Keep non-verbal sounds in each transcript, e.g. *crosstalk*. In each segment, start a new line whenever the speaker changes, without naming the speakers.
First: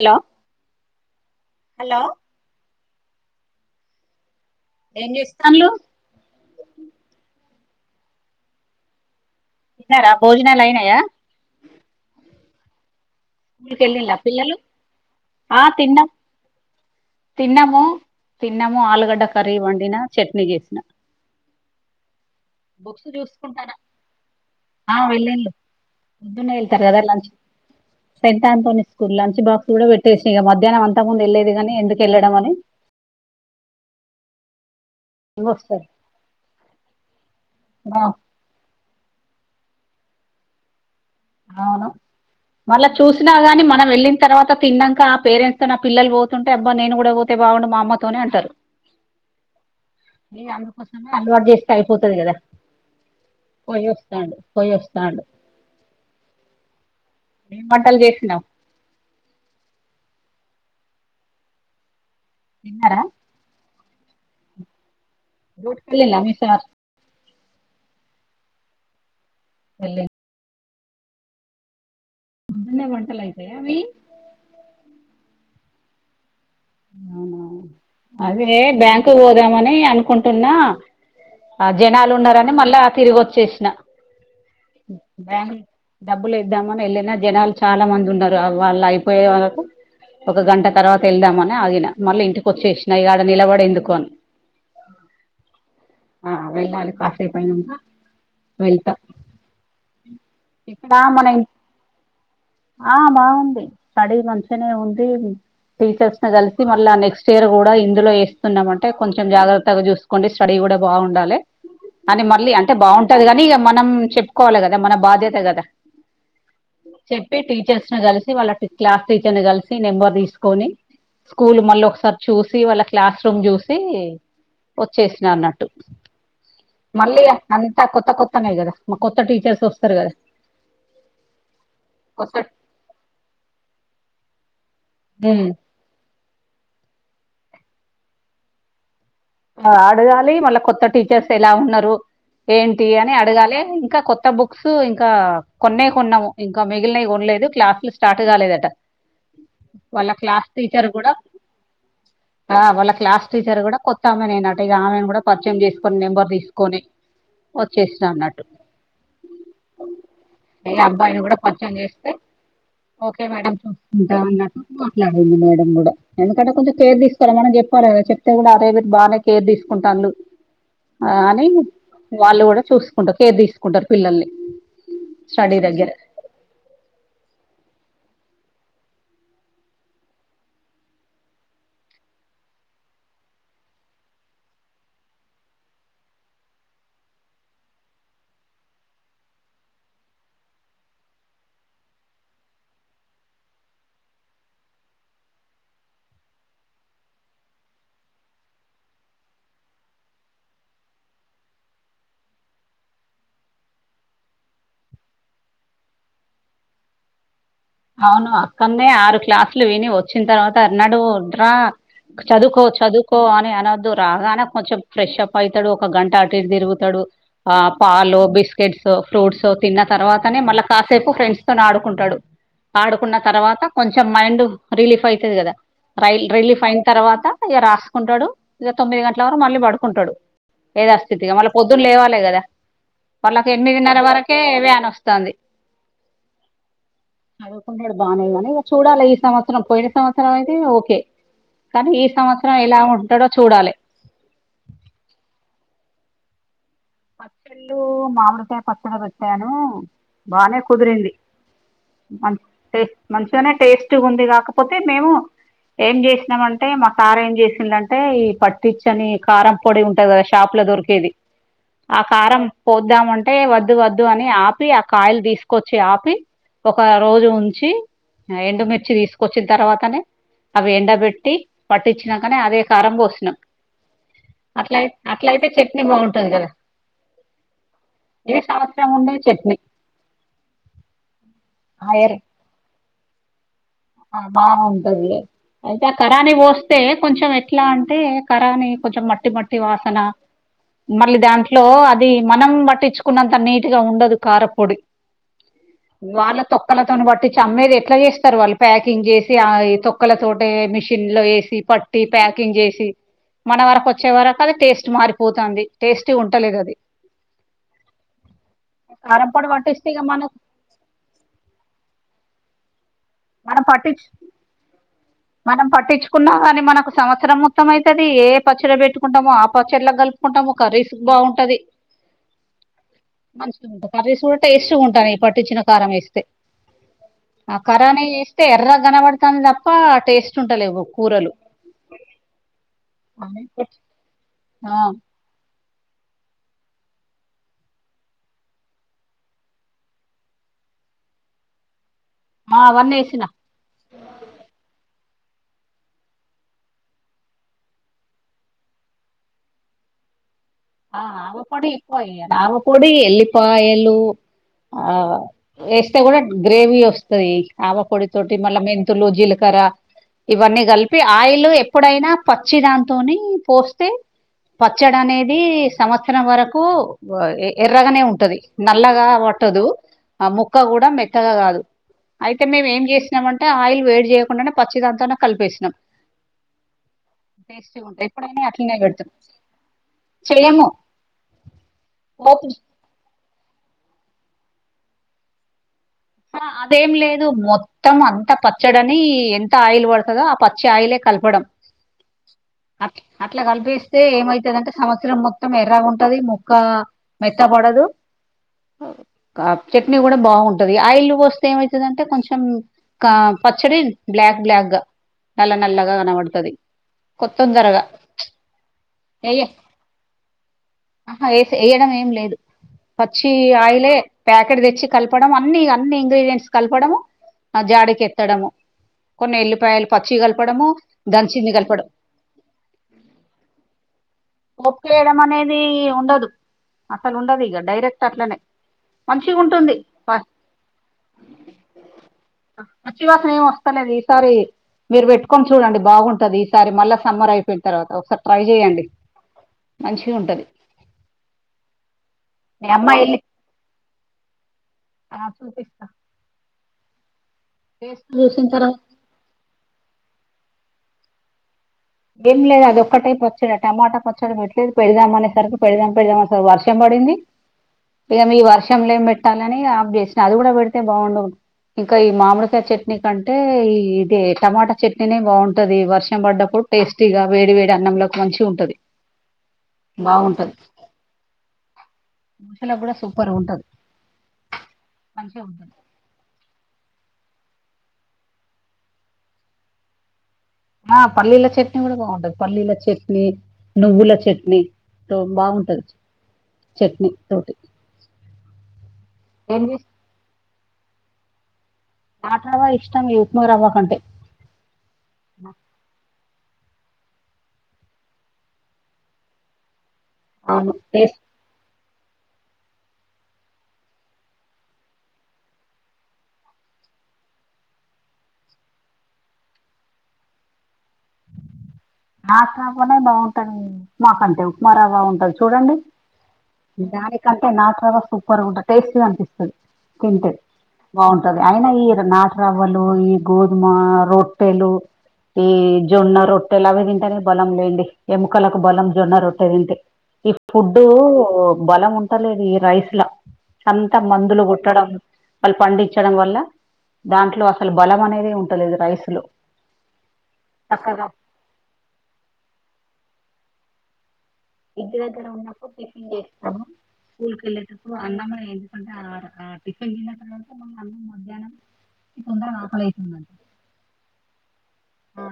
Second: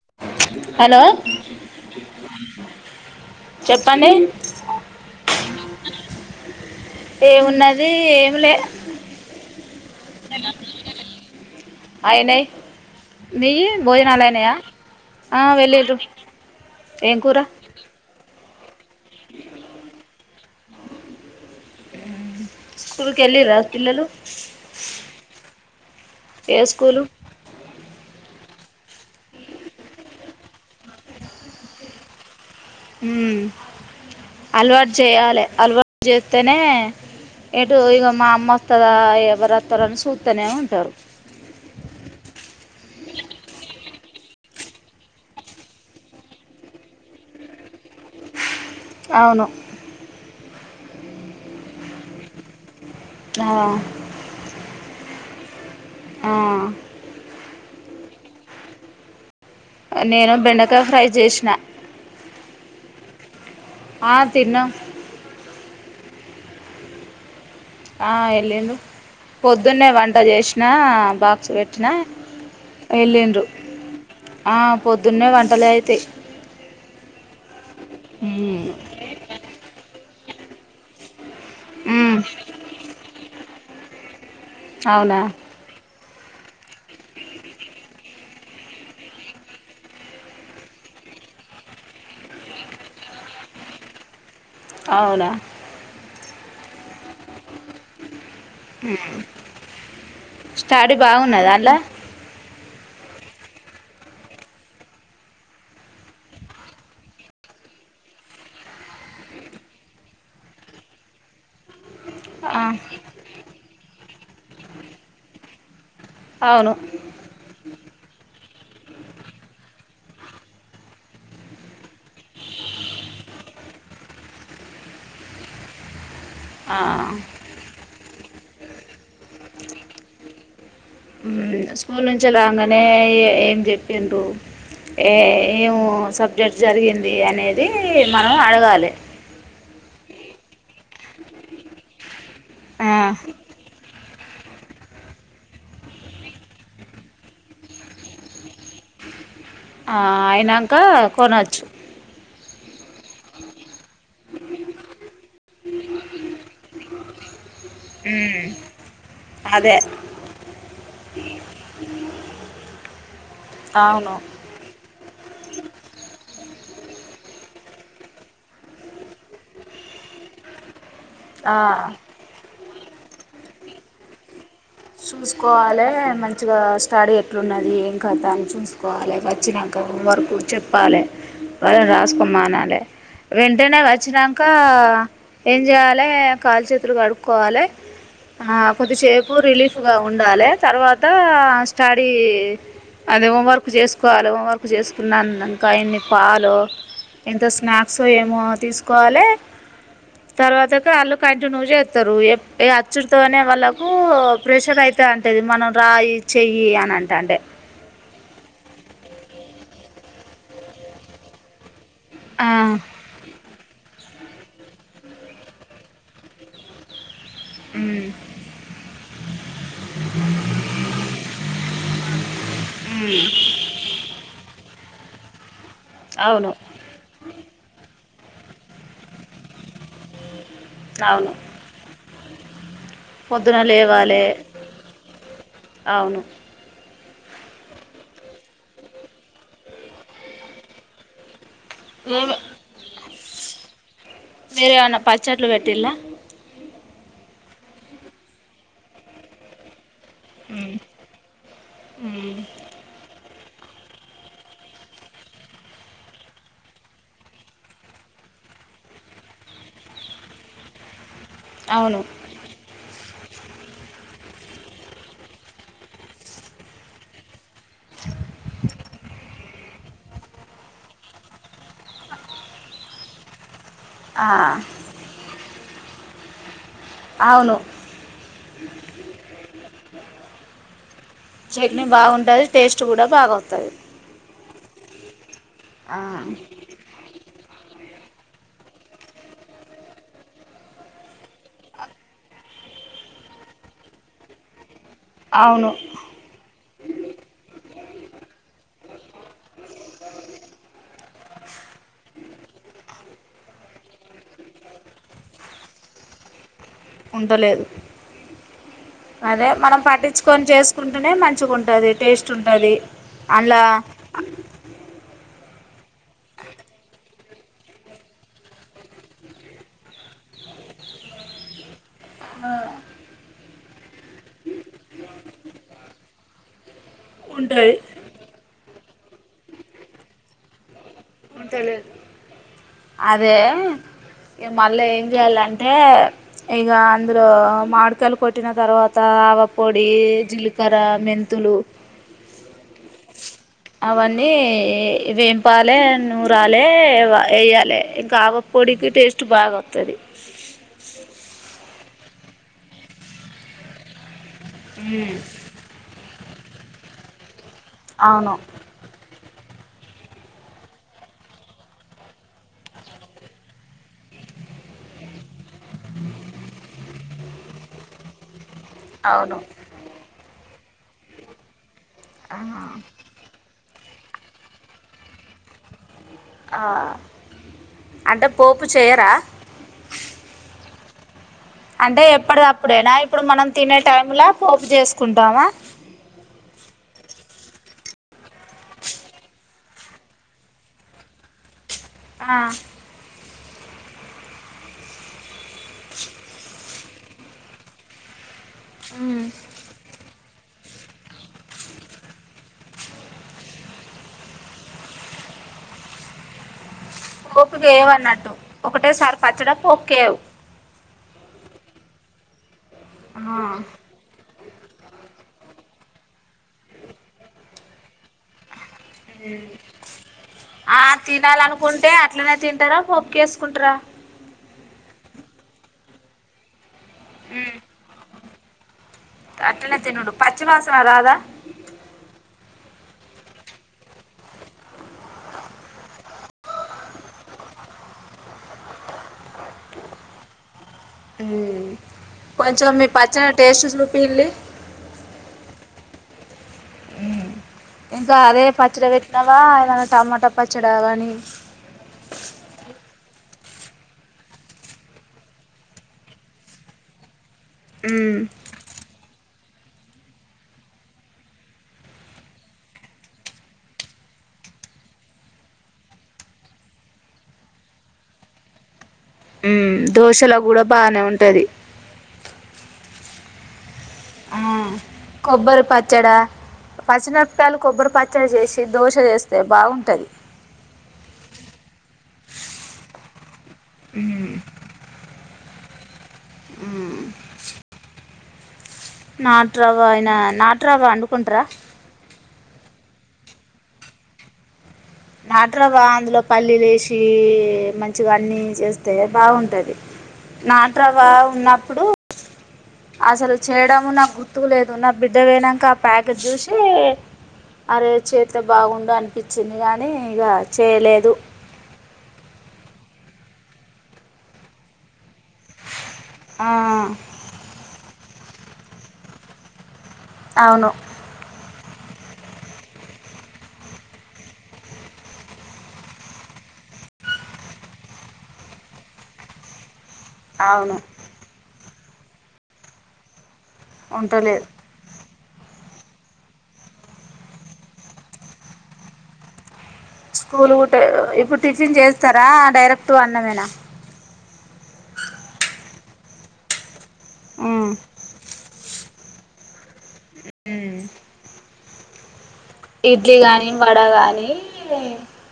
Hello
hello
hello
చెప్పండి
ఏం చేస్తానులు
ఏమున్నది ఏమిలే
తిన్నారా భోజనాలు అయినాయా
అయనే
స్కూలుకి వెల్లింల పిల్లలు ఆ తిన్నా
ఏం కూర
తిన్నాము తిన్నాము ఆలుగడ్డ కర్రీ వండిన చట్నీ చేసిన బుక్స్
స్కూల్కి వెళ్లిరా అట్
చూసుకుంటానా
ఇల్లలు
మదునే వెళ్తారు కదా లాంచ్ స టై తోసుక లంచ్ బాక్స్ కూడా పెట్టేసి ఇక మధ్యాహ్ం అంతకు ముందు వెళ్లేది గానీ ఎందుకు వెళ్లడం అని
హ హల్వా చేయాలి
ఇంకొస్తారు
అలవాటు చేస్తేనే ఎటు ఇక మా అమ్మ వస్తుందా ఎవరు అతారని సూతనే ఉంటారు
అవును మళ్ళ చూినా గాని మనం వెళ్ిన తవాత తిన్నాక ఆ పేరెంట్స్ త నా పిల్లలు పోతుంటే అబ్బా నేను కూడా పోతే బాగుం మా అమతోనే అంటారు
అవును
ఏ అందుకోసమే అలవాటు చేస్తే అయిపోతుది కదా
ఆ
కొయోస్తాడు కొయస్తాడు
ఆ
మేం మంటలు చేసినాం
నేను బెండకాయ ఫ్రై చేసిన
ఎన్నారా
ఆ తిన్న
రూట్కళ మీ సార్
ఆ వెళ్ళిం పొద్దున్నే
వెళ్ళిండా
వంట చేసినా బాక్స్ పెట్టినా
పొద్దున్నే వంటలు
వెళ్ళిండ్రు
అయితాయా అవి
ఆ పొద్దున్నే వంటలే అయితే
అవునా అదే బ్యాంకు పోదామని అనుకుంటున్నా ఆ జనాలు ఉన్నారని మళ్ళా తిరిగి వచ్చేసిన
అవునా
బ్యాంగూ డబ్బులు ఇద్దామని వెళ్ళిన జనాలు చాలా మంది ఉన్నారు వాళ్ళు అయిపోయే వాళ్ళకు ఒక గంట తర్వాత వెళ్దామని ఆగిన మళ్ళీ ఇంటికి వచ్చేసినా ఈడ నిలబడే ఎందుకు అని
ఆవునా
ఆ వెేళ్ళి కాఫే పై వెయిత
స్టడీ
ఇమన
బాగున్నదా అలా
ఆ బాగుంది స్టడీ మంచిగానే ఉంది టీచర్స్ కలిసి మళ్ళీ నెక్స్ట్ ఇయర్ కూడా ఇందులో వేస్తున్నాం అంటే కొంచెం జాగ్రత్తగా చూసుకోండి స్టడీ కూడా బాగుండాలి అని మళ్ళీ
ఆ
అంటే బాగుంటది కానీ ఇక మనం చెప్పుకోవాలి కదా మన బాధ్యత కదా
అవును
చెప్పి టీచర్స్ ను కలిసి వాళ్ళ క్లాస్ టీచర్ ని కలిసి నెంబర్ తీసుకొని స్కూల్ మళ్ళీ ఒకసారి చూసి వాళ్ళ క్లాస్ రూమ్ చూసి వచ్చేసిన అన్నట్టు
ఆ
మళ్ళీ అంతా కొత్త కొత్తనే కదా విటీచస్ వస్తారు కద
స్కూల్ నుంచి రాగానే ఏం చెప్పిండ్ర ఏ ఏం సబ్జెక్ట్ జరిగింది అనేది మనం అడగాలి
అడగాలి మళ్ళ కొత్త టీచర్స్ ఎలా ఉన్నారు ఏంటి
ఆ
అని అడగాలి ఇంకా కొత్త ఇత్త బుక్స్ ఇంకా కొన్న కొన్నాము ఇంకా మిగిలినవి కొనలేదు క్లాసులు స్టార్ట్ కాలేదట
ఆ
వాళ్ళ క్లాస్
అయినాక
టీచర్ కూడా
కొనచ్చు
వాళ్ళ క్లాస్ టీచర్ కూడా కొత్త ామె నేనట ఇ ఆమెను కూడా పరిచయం చేసుకొని నెంబర్ తీసుకొని వచ్చేస్త అన్నట్టు
అదే
అ అబ్బాయిని కూడా కొంచెం చేస్తే ఓకే మేడ
అవును
చూసుంటా అన్నట్టు మాట్లాడింది మేడం కూడా ఎందుకంటే కొంచెం కేర్ తీసుకోవాలి మనం చెప్పాలి కదా చెప్తే కూడా అదేరు బాగానే కేర్ తీసుకుంటానులు అని
ఆ
వాళ్ళు కూడా చూసుకుంటారు కేర్ తీసుకుంటారు పిల్లల్ని స్టడీ
చూసుకోవాలి
దగ్గర
మంచిగా స్టడీ ఎట్లున్నది ఏం కథ చూసుకోవాలి వచ్చాక వరకు చెప్పాలి వాళ్ళని రాసుకో మానాలి వెంటనే వచ్చినాక ఏం చేయాలి కాలు చేతులు కడుక్కోవాలి ఆ కొద్దిసేపు రిలీఫ్గా ఉండాలి తర్వాత స్టడీ అది హోంవర్క్ చేసుకోవాలి హోంవర్క్ చేసుకున్నాను ఇంకా అన్ని పాలు ఎంత స్నాక్స్ ఏమో తీసుకోవాలి తర్వాత వాళ్ళు కంటిన్యూ చేస్తారు అచ్చుడితోనే వాళ్ళకు ప్రెషర్ అయితే అంటది మనం రాయి చెయ్యి అని అంటే అంటే
అవును అక్కనేే ఆరు క్లాసులు విని వచ్చిన తర్వాత అన్నాడు డ్రా
ఆ
చదువుకో చదువుకో అని అన అ రాగానే కొంచెం ఫ్రెష్ అప్ అవుతాడు ఒక గంట అటువి తిరుగుతాడు ఆ
మ్మ్
పాలు బిస్కెట్స్ ఫ్రూట్స్ తిన్న తర్వాతనే మళ్ళా కాసేపు ఫ్రెండ్స్ తో ఆడుకుంటాడు ఆడుకున్న
మ్మ్
తర్వాత కొంచెం మైండ్ రిలీఫ్ అవుతుది కదా రై
అవును
రైలీఫ్ అయిన తర్వాత ఇక రాసుకుంటాడు ఇక తొమ్మిది గంటల వరకు మళ్ళీ పడుకుంటాడు ఏదా
అవును
స్స్ితిగా మళ్ళీ పొద్దున్న లేవాలి కదా వాళ్ళకి
పొద్దున
ఎనిమిదిన్నర
లేవాలే
వరకే వ్యాన వస్తుంది
అవును
చదవుకుండాడు బాగానే కానీ ఇక చూడాలి ఈ సంవత్సరం పోయిన సంవత్సరం అయితే ఓకే కానీ ఈ
ఏమి
సంవత్సరం ఎలా ఉంటాడో చూడాలి
మీరేమన్నా పచ్చట్లు పెట్టిల్లా
పచ్చెలు మామిృత పచ్చడ బట్టాను బానే
మ్మ్
కుదిరింది
మ్మ్
మే మష నే టేస్ట్ ఉంది కాకపోతే మేము ఏం చేసినామంటే మా తార ఏం చేసిందంటే ఈ పట్టిచ్చని కారం పొడి ఉంటది కదా షాప్ లో దొరికేది ఆ
అవును
కారం పోద్దామంటే ఏ వద్దు వద్దు అని ఆపి ఆ కాయిల్ తీసుకొచ్చి ఆపి ఒక రోజు ఉ ఎండుమిిర్చి తీసుకొచ్చిన తర్వాతనే అవి ఎండ పెట్టి పట్టించినాకని అదే కారం పోసినం
ఆ
అట్లయి అట్ల అయితే చట్నీ బాగుంటంది కదా
అవును
ఏ సావస్రా ముండ చట్నీ
చట్నీ
ఆయర్
బాగుంటది టేస్ట్ కూడా బాగతుది
బాగుంటది అయితే ఆ కరాని పోస్తే కొంచెం ఎట్లా అంట అంటే కరాని కొంచెం మట్టి మట్టి వాసన మళ్ళీ దాంట్లో అది మనం పట్టించుకున్నంత నీట్ గా ఉండదు కారపొడి
అవును
వాళ్ళ తొక్కలతోను బట్టి చమ్మేది ఎట్లా చేస్తారు వాళ్ళు ప్యాకింగ్ చేసి ఆ తొక్కల తోట మిషన్ లో వేసి పట్టి ప్యాకింగ్ చేసి మన వరకు వచ్చే వర అది టేస్ట్ మారిపోతుంది టేస్ట్ ఉంటలేదు అది
ఉంటలేదు
కారం
అదే
పొడి
మనం
పట్టిస్తే ఇక
పట్టించుకొని చేసుకుంటూనే మంచిగా ఉంటుది టేస్ట్ ంటది అలా
మనం పట్టించు మనం పట్టించుకున్నా కానీ మనకు సంవత్సరం మొత్తం అవుతుది ఏ పచ్చర పెట్టుకుంటామో ఆ పచ్చర్లో కలుపుకుంటాం ఒక ఒక రీసుక్ బాగుంటది
ఆ
మంచిగా ఉంటుంది కర్రీస్ కూడా టేస్ట్ గా ఉంటాను ఈ పట్టించిన కారం వేస్తే ఆ
ఉంటది
ఖరానీ చేేస్తే ఎర్ర కనబడుతాంది తప్ప టేస్ట్ ఉంటాల ఎవో
తెలిదు
ఆ,
అదే మళ్ళీ ఏం చేయాలంటే హ ఈగ అంద్ర మాడుకాలు కొట్టిన తర్వాత ఆవ పొడి జీలికర మెంంత
ఆ, అవన్నీ వేసిన
అవన్నీ వేపాల నూరాలే వేయ్యాలి ఇంకా ఆగ పొడికి టేస్ట్ బాగా వతుంది
ఆ ఆమపొడి ఇప్ప రావపొడి ఎల్లిపా ఎళూ ఆ వేస్తే కూడా గ్రేవీ వస్తాది ఆవ పొడి
అవును
తోటి మళ్ళా మెంతులు జీలక ర ఇవన్నీ కలిపి ఆయిల్ ఎప్పుడైనా పచ్చి దాంతోని పోస్తే పచ్చడి అనేది సంవత్సరం వరకు ఎర్రగానే ఉంటది నల్లగా
అవును
పట్టదు ఆ ముక్క కూడా మెక్కగా కాదు
ఆ
అయితే మేము ఏం చేసినంమ అంటే ఆయిల్ వేడి చేయకుండానే పచ్చి దాంతానే కలిపేసినాం
ఆ
టేస్ట్ ఉంటాంది
అంటే
ఎప్పుడైనా
పోపు
అట్లనే పెడతాం
చేయరా
చేయమ
అంటే ఎప్పటికప్పుడేనా ఇప్పుడు మనం తినే టైంలా పోపు చేసుకుంటామా
అదేం లేదు మొత్తం అంత పచ్చడని ఎంత ఆయిల్ పడుతుందో ఆ పచ్చి ఆయిలే కలపడం
ఆ
అట్ అట్లా కలిపిస్తే ఏమైతుంది అంటే సంవత్సరం మొత్తం ఎర్రగా ఉంటది ముక్క మెత్త పడదు
ఉమ్
కా చట్నీ కూడా బాగుంటు ఉంటది ఆయిల్ వస్తే ఏమవుతుందింటే కొంచెం పచ్చడి బ్లాక్ బ్లాక్ గా నల నల్గావనపడుతుది
కోకుకి వవు అన్నట్టు ఒకటేసారి
ఏయ
పచ్చడా పోక్ేవు
ఆహా వే వేయడం ఏం లేదు పచ్చి ఆయిలే ప్యాకెట్ తెచ్చి కలపం అన్ని అన్ని ఇంగ్రీడియంట్స్ కలపడము ఆ జాడకి ఎత్తడము కొన్ని ఎల్లిపాయలు పచ్చి కలపడము
ఆ
దంచింది కలపడం
తినాలనుకుంటే అట్లనే తింటారా పోపుకి వేసుకుంటారా
ఒప్పుయడం అనేది ఉండదు అసలు ఉండదు ఇక డైరెక్ట్ అట్లనే మంచిగా ఉంటుంది
పచ్చివాసన అదాదా
వచ్చివాసన ఏం వస్తానేది ఈసారి మీరు పెట్టుకొని చూడండి బాగుంటది ఈసారి మళ్ళా సమ్మర్ అయిపోయిన తర్వాత ఒకసారి ట్రై చె్యడి మంచిగా ఉంటది
కొంచెం మీ
అమ్మాయి వెళ్ళి
పచ్చని టేస్ట్ చూపిలి
ఆ చూ తెస్త
ఇంకా అదే
తర్వాత
పచ్చడి పెట్నావా ఏ టమాోటా ప చడావని
ఏం లేదు అది ఒక్కటే పచ్చడి టమాటా పచ్చడి పెట్లేదు పెడదాం అనే సరికి పెడదాం పెడదాం స వర్షం పడి పడింది
ఉమ్
ఇక మీ వర్షం లే ఏం పెట్టాలని ఆఫ చేసిన అది కూడా పెడితే బాగుండవు ఇంకా ఈ మామిడికాయ చట్నీ కంటే ఈ ఇదే టమాటా చట్నీనే బాగుంటది వర్షం పడ్డప్పుడు టేస్టీగా వేడి వేడి అన్నంలోకి మంచి ఉంటది
ఉ దోశలో కూడా బానే ఉంటది
మోసలో కూడా సూపర్ ఉంటది మంచిగా
కొబ్బరి
ఉంటది
పచ్చడా పచ్చనా పప్పలు కొబ్బరి పచ్చడి చేసి దోస చేస్తే బాగుంటది
ఆ పల్లీల చట్నీ కూడా బాగుంటంది పల్లీల చట్నీ నువ్వుల
ఉమ్
చట్నీ టో బాగుంటది
ఉమ్
చట్నీ తోటి ఏం
నాట్్రావ్వ
చేస్త
ఆయన నాటు్రావా్వ అండుకుంటార
ఆట్ రవ్వ ఇష్టం త్మగర్ అవ్వకంటే
నాట్రవా అందులోక్ పల్లీలేసీ మంచిగా అన్నీ చేస్తే బాగుంటది.
అవును
నాట్రవ్వా
టేస్ట్
ఉన్నప్పుడు అసలు చేయడము నాకు గుర్తుకులేదు నా బిడ్డ పోయినంక ఆ ప్యాకెట్ చూసీ అదే చేత్తే బాగుండు అనిపిచ్చింది గనీ ఇగ చేయలేదు.
నాట్రవ్వ బాగుంటది ఈ ఉప్మా కంటే ఉప్మా రవ్వ ఉంటది చూడండి దానికంటే నాట్రవ్వ సూపర్ గుంటది టేస్టీగా అనిపిస్తది. తింటే
అవును
బాగుంటది అయి ఈ నాట్ రవ్వలు ఈ గోధుమ రొట్టెలు ఈ జొన్న రొట్టెలవి తిన్ టేనే బలం లెండి. ఎముకలకు బలం జొన్న రొట్టె తింటే ఈ
అవును
ఫుడ్డూ బలం ఉంటలేదు ఈ రైస్ల అంత మందులు
ఉండలేదు
కొట్టడం వాళ్ళు పండిచ్చడం వల్ల దాంట్లో అసలు బలం అనేదే ఉంటలేదు రైస్లో
స్కూలు ఉంటే ఇప్పుడు టిఫిన్ చేస్తారా డైరెక్టు అన్నమేనా
ఇంటి దగ్గర ఉన్నప్పుడు టిఫిన్ చేస్తము
ఉమ్.
స్కూల్కెళ్ళేటప్పుడు అన్నము ఎ అంటే ఆ *inaudible* టిఫిన్ తిన్న తర్వాత మా
ఉమ్.
మధ్యాహ్నం
ఇడ్లీ గాని, వడ గాని
ఆ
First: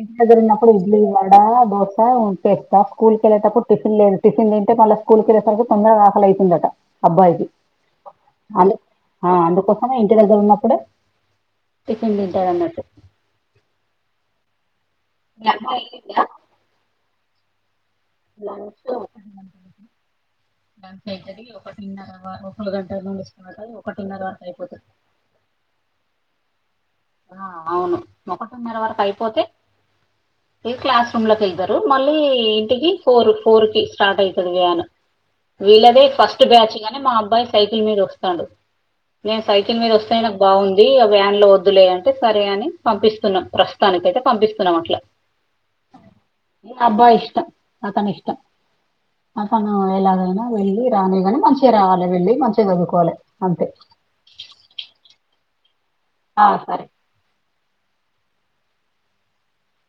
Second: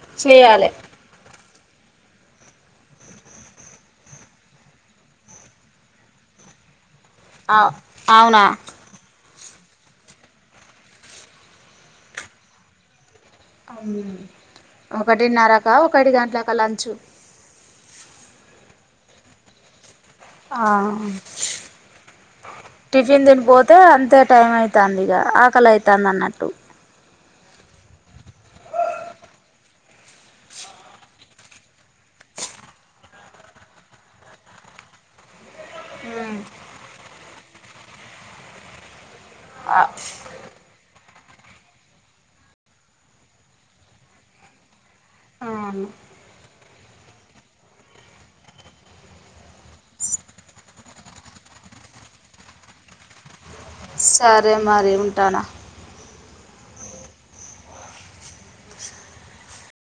ఇంటి దగ్గరున్నపుడు ఇడ్లీ వ డా, దోస ఉంటే ఏస్తా స్కూల్కెళ్ళేటప్పుడు టిఫిన్ లేదు టిఫిన్ తింటే మళ్ళ స్కూల్కెళ్ళేసరికి తొందరగ ఆకలై టిఫిన్ దట
అవ్ అవునా
ఆ అందుకోసమే ఇంటి దగ్గర ఉన్నప్పుడు టిఫిన్ తింటరన్నట్టు.
ఒకటిన్నరకా ఒకటి గంటలక లంచ్
లంచ్ ఒకటి గంట
ఆ
లంచ్ అయితది ఒకటిన్నరా ఒకళ గంటల నుండి స్టార్ట్ అయి ఒకటిన్నర వరకు అయిపోతది.
యా ఆకలైతాందన్నట్టు.
ఆ అవును ఒకటిన్నర వరకు అయిపోతే ఇగ క్లాస్ రూమ్లోకెళ్తరు మళ్ళీ ఇంటికి ఫోర్ ఫోర్కి స్టార్ట్ అయితది వ్యాన్ వీళ్ళదే ఫస్ట్ బ్యాచ్ గని మా అబ్బాయి సైకిల్ మీద వస్తాడు. నేన్ సైకిల్ మీద వస్తేనే నాక్ బాగుంది ఆ వ్యాన్లో వద్ దులే అంటే సరే అని పంపిస్తున్నాం ప్రస్తుతానికైతే పంపిస్తున్నాం అట్ల
అవును
అబ్బాయ్ ఇష్టం అతనిష్టం. అతను ఎలాగైనా వెళ్ళి రాని గని మంచిగా రావాలె వెళ్ళి మంచిగా చదువుకోవాలె అంతే
సరే మరి ఉంటాన
ఆ సరే